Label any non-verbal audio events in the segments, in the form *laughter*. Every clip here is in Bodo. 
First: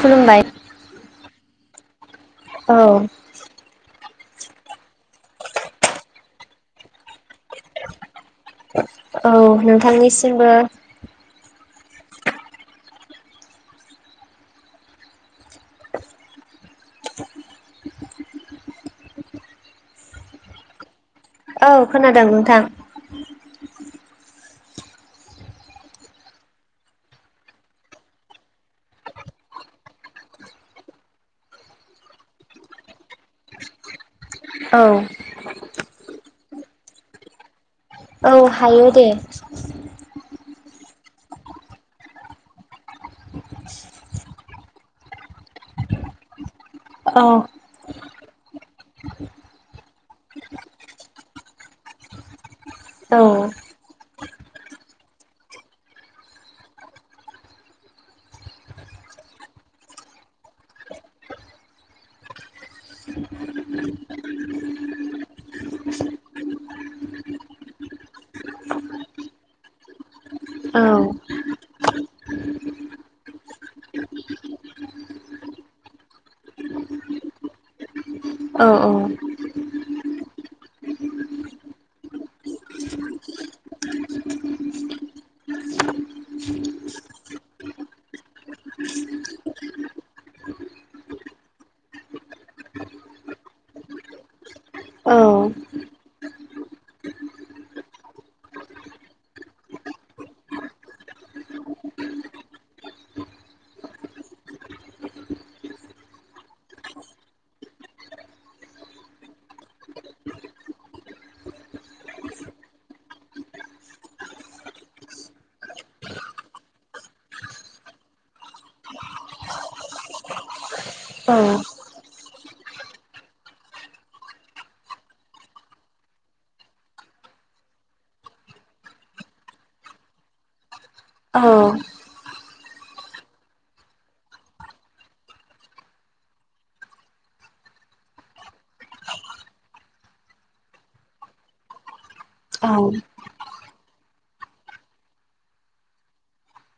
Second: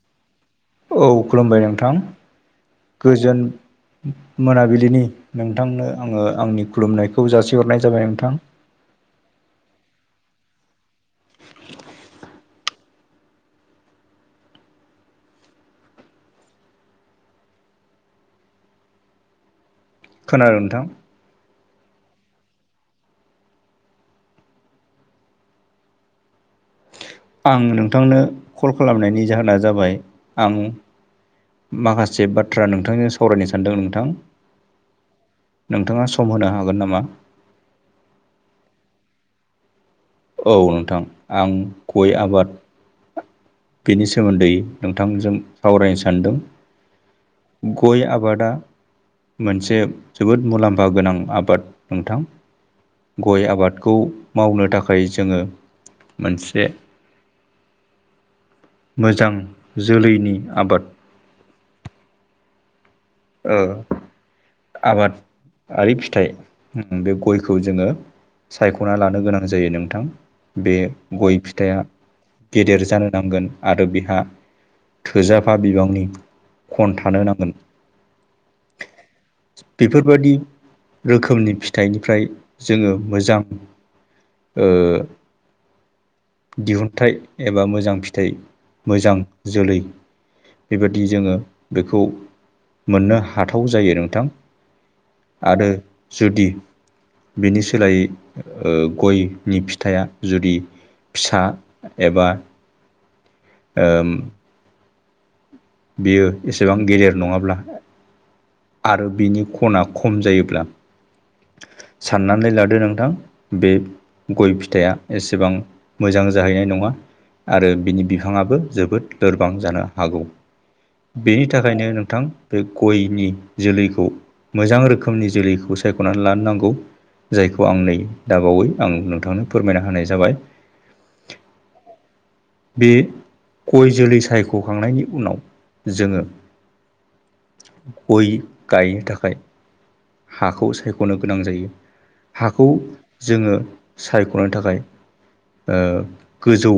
खुलुमबाय औ खुलुमबाय नोंथां औ गोजोन मोनाबिलिनि नोंथांनो आङो आंनि खुलुमनायखौ जासिहरनाय जाबाय नोंथां औ नोंथांनिसिमबो *inaudible* खोनादों नोंथां। औ खोनादों नोंथां। आं नोंथांनो कल खालामनायनि जाहोना जाबाय आं माखासे बाथ्रा नोंथांजों सावरायनो सानदों नोंथां। औ। नोंथाङा सम होनो हागोन नामा? औ हायो दे। औ नोंथां आं गय आबाद बेनि सोमोन्दै नोंथांजों सावरायनो सानदों। औ। गय आबादा। मोनसे जोबोद मुलाम्फा गोनां आबाद नोंथां। औ गय आबादखौ मावनो थाखाय जोङो मोनसे मोजां जोलैनि आबाद आबादि फिथाइ बे गयखौ जोङो सायख'ना लानो गोनां जायो नोंथां बे औ गय फिथाइया गेदेर जानो नांगोन आरो बिहा थोजाफा बिबांनि खन थानो नांगोन। औ औ। बेफोरबायाददि रोखोमनि फिथाइनिफ्राय जोङो मोजां ओ। दिहुुनथाइ एबा मोजां फिथाइ मोजां जोलै बेबायदि जोङो बेखौ मोननो हाथाव जायो नोंथां औ आरो जुदि बिनि सोलायै गयनि फिथाइ जुदि फिसा एबा ओ। बियो एसेबां गेदेर नङाब्ला आरो बिनि खना खम जायोब्ला साननानै लादो नोंथां बे गय फिथाइया एसेबां मोजां जाहैनाय नङा। आरो बिनि बिफाङाबो जोबोद लोरबां जानो हागौ। बेनि औ औ थाखायनो नोंथां बे गयनि जोलैखौ मोजां रोखोमनि जोलैखौ सायख'नानै लानो नांगौ। जायखौ आं नै दाबावै आं नोंथांनो फोरमायना होनाय जाबाय। औ। बे गय जोलै सायख'खांनायनि उनाव जोङो गय गायनो थाखाय हाखौ सायख'नो गोनां जायो हाखौ जोङो सायख'नायनि थाखाय गोजौ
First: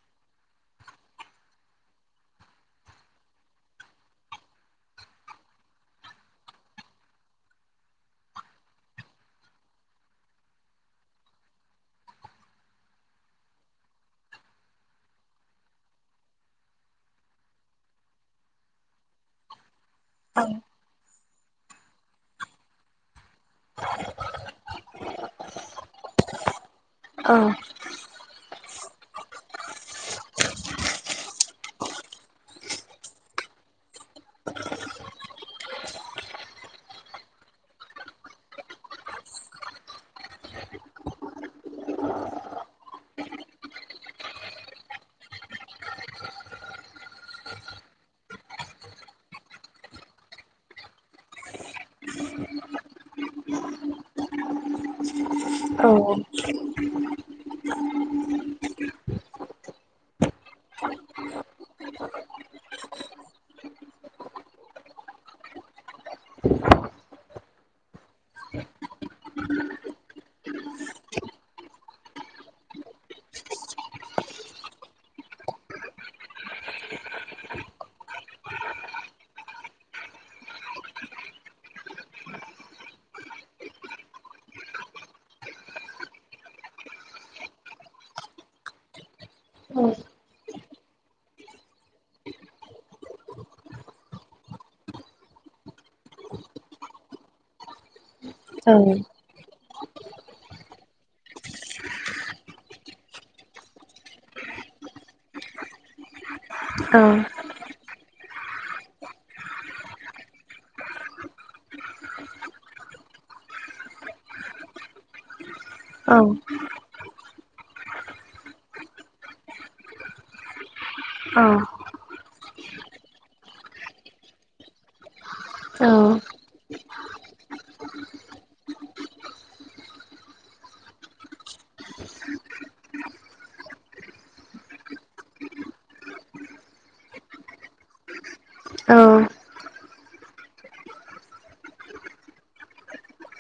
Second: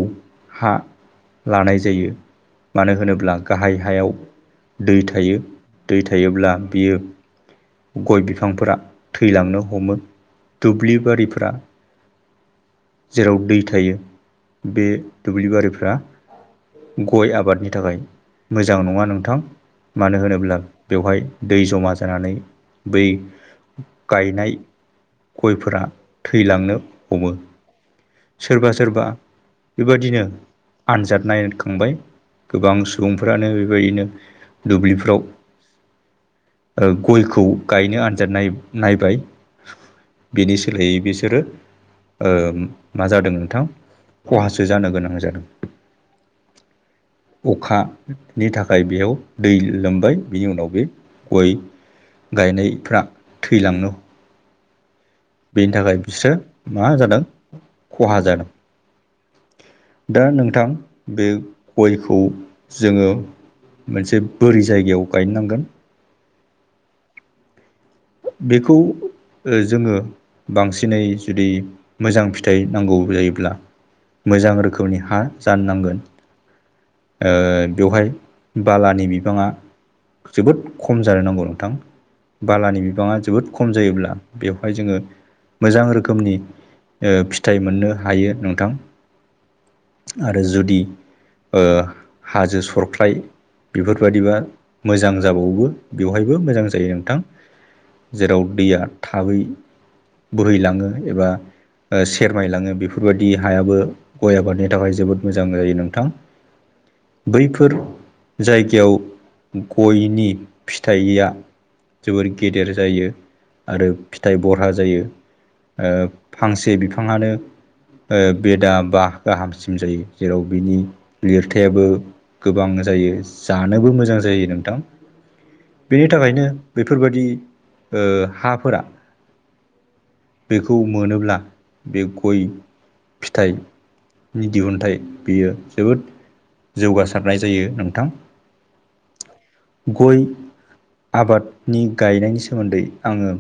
हा लानाय जायो मानो होनोब्ला गाहाय हायाव दै थायो दै थायोब्ला बियो। गय बिफांफोरा थैलांनो हमो दुब्लि बारिफोरा जेराव दै थायो बे दुब्लि बारिफ्रा गय आबादनि थाखाय मोजां नङा नोंथां मानो होनोब्ला बेवहाय दै जमा जानानै बै गायनाय गयफोरा थैलांनो हमो औ। सोरबा सोरबा बेबादिनो आनजाद नायखांबाय गोबां सुबुंफ्रानो बेबायदिनो दुब्लिफ्राव गयखौ गायनो आनजाद नाय नायबाय बिनि सोलायै बिसोरो ओ मा जादों नोंथां खहासो जानो गोनां जादों। अखानि थाखाय बेयाव दै लोमबाय बिनि उनाव बे गय गायनायफ्रा थैलांयो बेनि थाखाय बिसोरो मा जादों खहा जादों। दा नोंथां बे गयखौ जोङो मोनसे बोरि जायगायाव गायनांगोन। बेखौ ओ जोङो बांसिनै जुदि मोजां फिथाइ नांगौ जायोब्ला मोजां रोखोमनि हा जानो नांगोन। बेवहाय बालानि बिबाङा जोबोद खम जानो नांगौ नोंथां बालानि बिबाङा जोबोद खम जायोब्ला बेवहाय जोङो मोजां रोखोमनि फिथाइ मोननो हायो नोंथां आरो जुदि हाजो सरख्लाय बेफोरबायदिबा मोजां जाबावो बेवहायबो मोजां जायो नोंथां। जेराव दैया थाबै बुरहैलाङो एबा सेरमायलाङो बेफोरबायदि हायाबो गय आबादनि थाखाय जोबोद मोजां जायो नोंथां। औ बैफोर जायगायाव गयनि फिथाइया जोबोर गेदेर जायो आरो फिथाइ बरहा जायो ओ फांसे बिफाङानो बेदा बा गाहामसिम जायो जेराव बिनि लिरथायाबो गोबां जायो जानोबो मोजां जायो नोंथां। बेनि थाखायनो बेफोरबायदि हाफोरा बेखौ मोनोब्ला बे गय फिथाइ नि दिहुनथाइ बियो जोबोद जौगासारनाय जायो नोंथां। गय आबादनि गायनायनि सोमोन्दै आङो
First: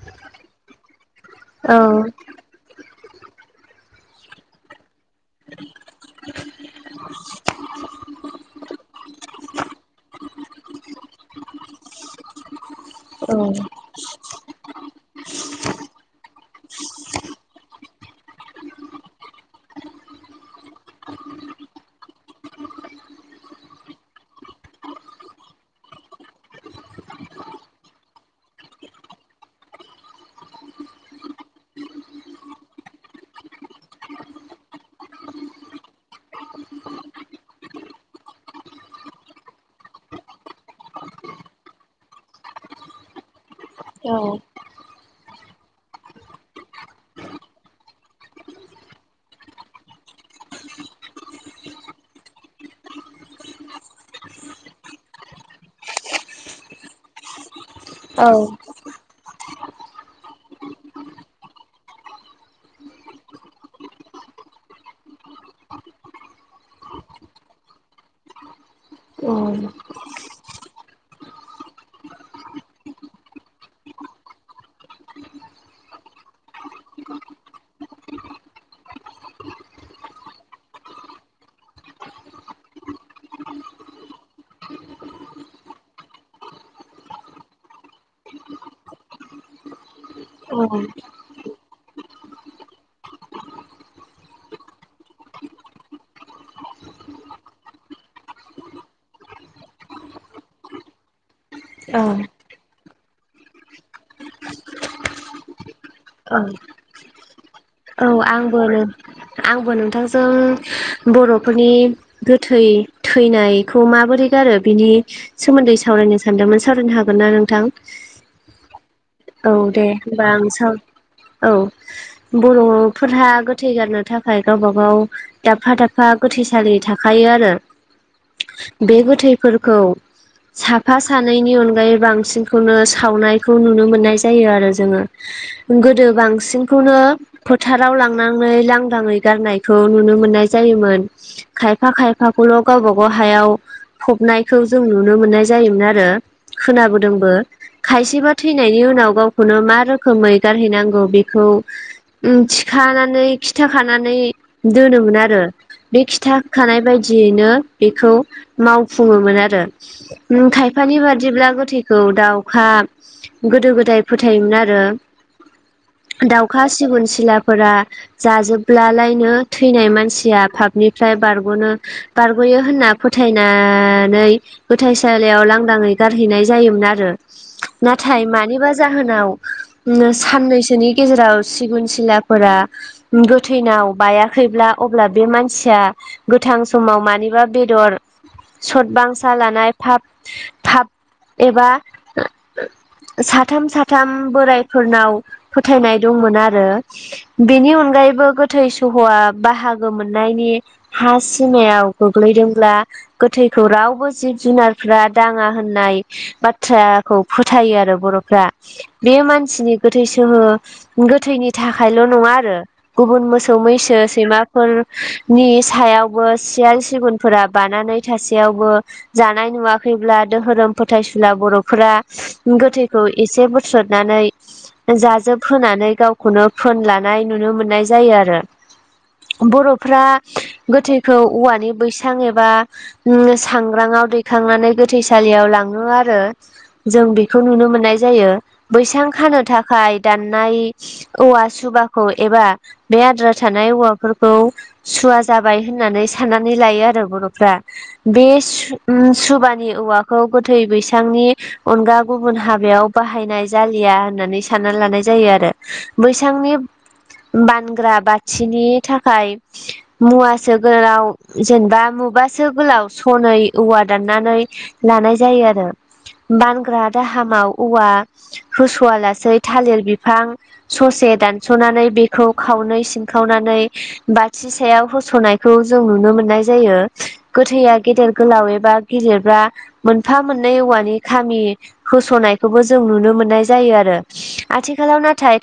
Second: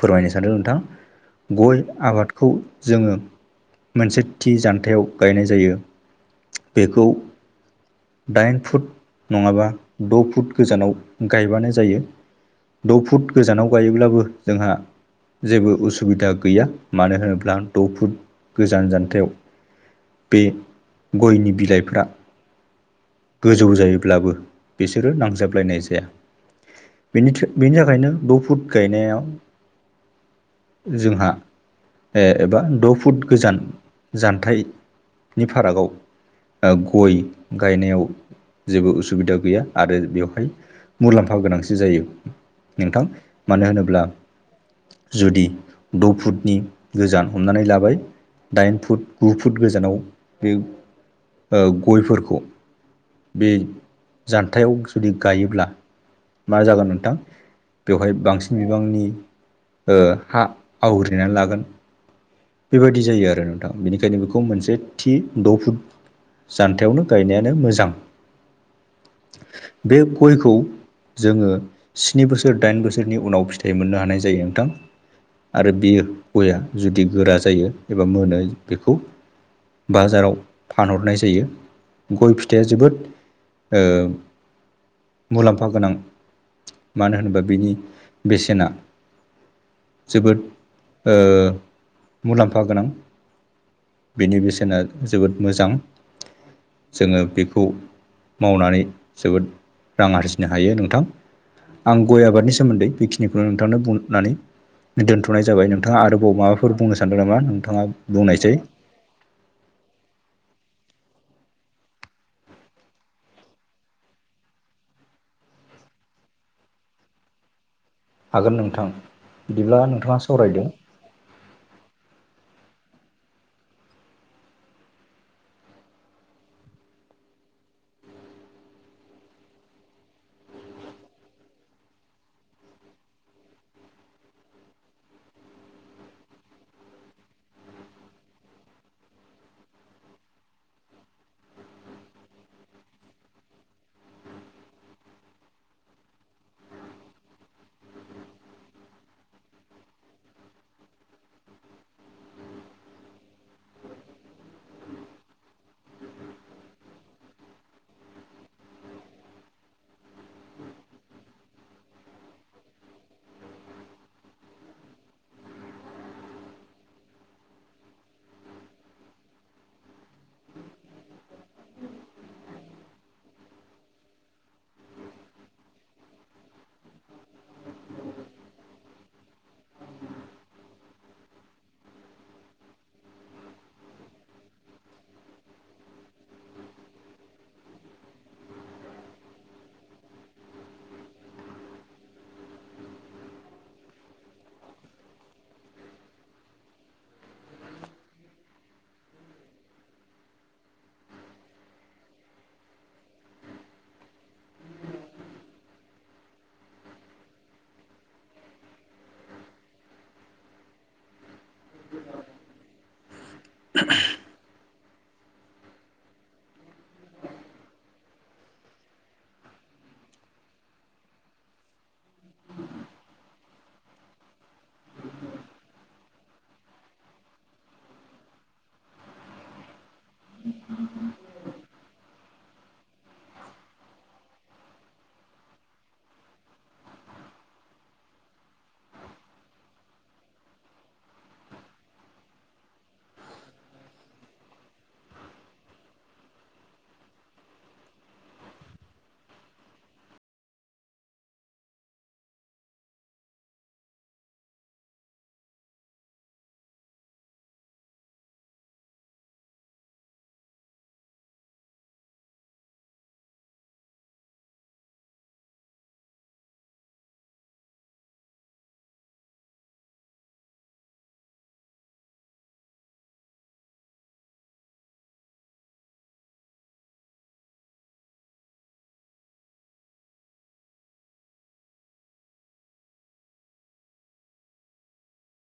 फोरमायनो सानदों नोंथां गय आबादखौ जोङो मोनसे थि जान्थायाव गायनाय जायो बेखौ दाइन फुट नङाबा द' फुट गोजानाव गायबानो जायो। द' फुट गोजानाव गायोब्लाबो जोंहा जेबो उसुबिदा गैया मानो होनोब्ला द' फुट गोजान जानथायाव बे गयनि बिलाइफ्रा गोजौ जायोब्लाबो बिसोरो नांजाबलायनाय जाया बेनि बेनि थाखायनो द' फुट गायनायाव जोंहा एबा द' फुट गोजान जान्थाइनि फारागाव गय गायनायाव जेबो उसुबिदा गैया आरो बेवहाय मुलाम्फा गोनांसो जायो नोंथां मानो होनोब्ला जुदि द' फुटनि गोजान हमनानै लाबाय दाइन फुट गु फुट गोजानाव बे गयफोरखौ बे जान्थायाव जुदि गायोब्ला मा जागोन नोंथां बेवहाय बांसिन बिबांनि हा आवग्रिनानै लागोन बेबायदि जायो आरो नोंथां बेनिखायनो बेखौ मोनसे थि द' फुट जानथायावनो गायनायानो मोजां उ बे गयखौ जोङो स्नि बोसोर दाइन बोसोरनि उनाव फिथाइ मोननो हानाय जायो नोंथां आरो बियो गया जुदि गोरा जायो एबा मोनो बेखौ बाजाराव फानहरनाय जायो गय फिथाइया जोबोद ओ मुलाम्फा गोनां मानो होनोबा बिनि बेसेना जोबोद ओ मुलाम्फा गोनां बेनि बेसेना जोबोद मोजां जोङो बेखौ मावनानै जोबोद रां आरजिनो हायो नोंथां आं औ गय आबादनि सोमोन्दै बेखिनिखौ नोंथांनो बुंनानै दोन्थ'नाय जाबाय नोंथाङा औ आरोबाव माबाफोर बुंनो सानदों नामा नोंथाङा औ बुंनायसै आंबो नों आंबो नोंथांजों बर'फोरनि गोथै थैनायखौ माबोरै गारो बिनि सोमोन्दै सावरायनो सानदोंमोन सावरायनो हागोन ना नोंथां हागोन नोंथां औ बिदिब्ला दे नोंथाङा हबा आं सावरायदो स औ बर'फोरहा गोथै गारनो थाखाय गावबा गाव दाबफा दाबफा गोथैसालि थाखायो आरो बे गोथैफोरखौ साफा सानैनि अनगायै बांसिनखौनो सावनायखौ नुनो मोननाय जायो आरो जोङो गोदो बांसिनखौनो फोथाराव लांनानै लांदाङै गारनायखौ नुनो मोननाय जायोमोन खायफा खायफाखौल' गावबा गाव हायाव फबनायखौ जों नुनो मोननाय जायोमोन आरो खोनाबोदोंबो खायसेबा थैनायनि उनाव गावखौनो मा रोखोमै गारहैनांगौ बेखौ ओ थिखानानै खिथाखानानै दोनोमोन आरो बे खिथा होखानाय बायदियैनो बेखौ मावफुङोमोन आरो उम खायफानि बादिब्ला गोथैखौ दाउखा गोदो गोद बिदाय फोथायोमोन आरो दाउखा सिगुन सिलाफोरा जाजोबब्लालायनो थैनाय मानसिया पापनिफ्राय बारग'नो बारग'यो होनना फोथायनानै गोथाइसालियाव लांदाङै गारहैनाय जायोमोन आरो नाथाय मानिबा जाहोनाव साननैसोनि गेजेराव सिगुन सिलाफोरा गोथैनाव बायाखैब्ला अब्ला बे मानसिया गोथां समाव मानिबा बेदर सत बांसा लानाय फाब थाब एबा ओ ओ सात साथाम साथाम बोराइफोरनाव फोथायनाय दंमोन आरो बेनि अनगायैबो गोथै सह'आ बाहागो मोननायनि हा सिमायाव गोग्लैदोंब्ला गोथैखौ रावबो जिब जुनारफोरा दाङा होननाय बाथ्राखौ फोथायो आरो बर'फ्रा बे मानसिनि गोथैसोहो गोथैनि थाखायल' नङा आरो गुबुन मोसौ मैसो सैमा फोरनि सायावबो सियाल सिगुनफोरा बानानै थासेयावबो जानाय नुवाखैब्ला दोहोरोम फोथायसुला बर'फोरा गोथै खौ एसे बोथ्रोदनानै जाजोब होनोनानै गावखौनो फोन लानाय नुनो मोननाय जायो आरो बर'फ्रा गोथैखौ औवानि बैसां एबा सांग्राङाव दैखांनानै गोथैसालियाव लाङो आरो जों बेखौ नुनो मोनो नाय जायो बैसां खानो थाखाय दाननाय औवा सुबाखौ एबा बे आद्रा थानाय औवाफोरखौ सुवा जाबाय होननानै साननानै लायो आरो बर'फ्रा बे सुबानि औवाखौ गोथै बैसांनि अनगा गुबुन हाबा याव बाहायनाय जालिया होननानै सानना लानाय जायो आरो बैसांनि बानग्रा बाथिनि थाखाय मुवा सोगोराव जेनेबा मुबासो गोलाव सनै औवा दाननानै लानाय जायो आरो बानग्रा दाहामाव औवा होस'आ लासेै थालिर बिफां ससे दानस'नानै बेखौ खावनै सिनखावनानै बाथि सायाव होस'नायखौ जों नुनो मोननाय जायो गोथैया गेदेर गोलाव एबा गेदिरबा मोनफा मोननै औवानि खामि होस'नाय खौबो जों नुनो मोननाय जायो आरो आथिखालाव नाथाय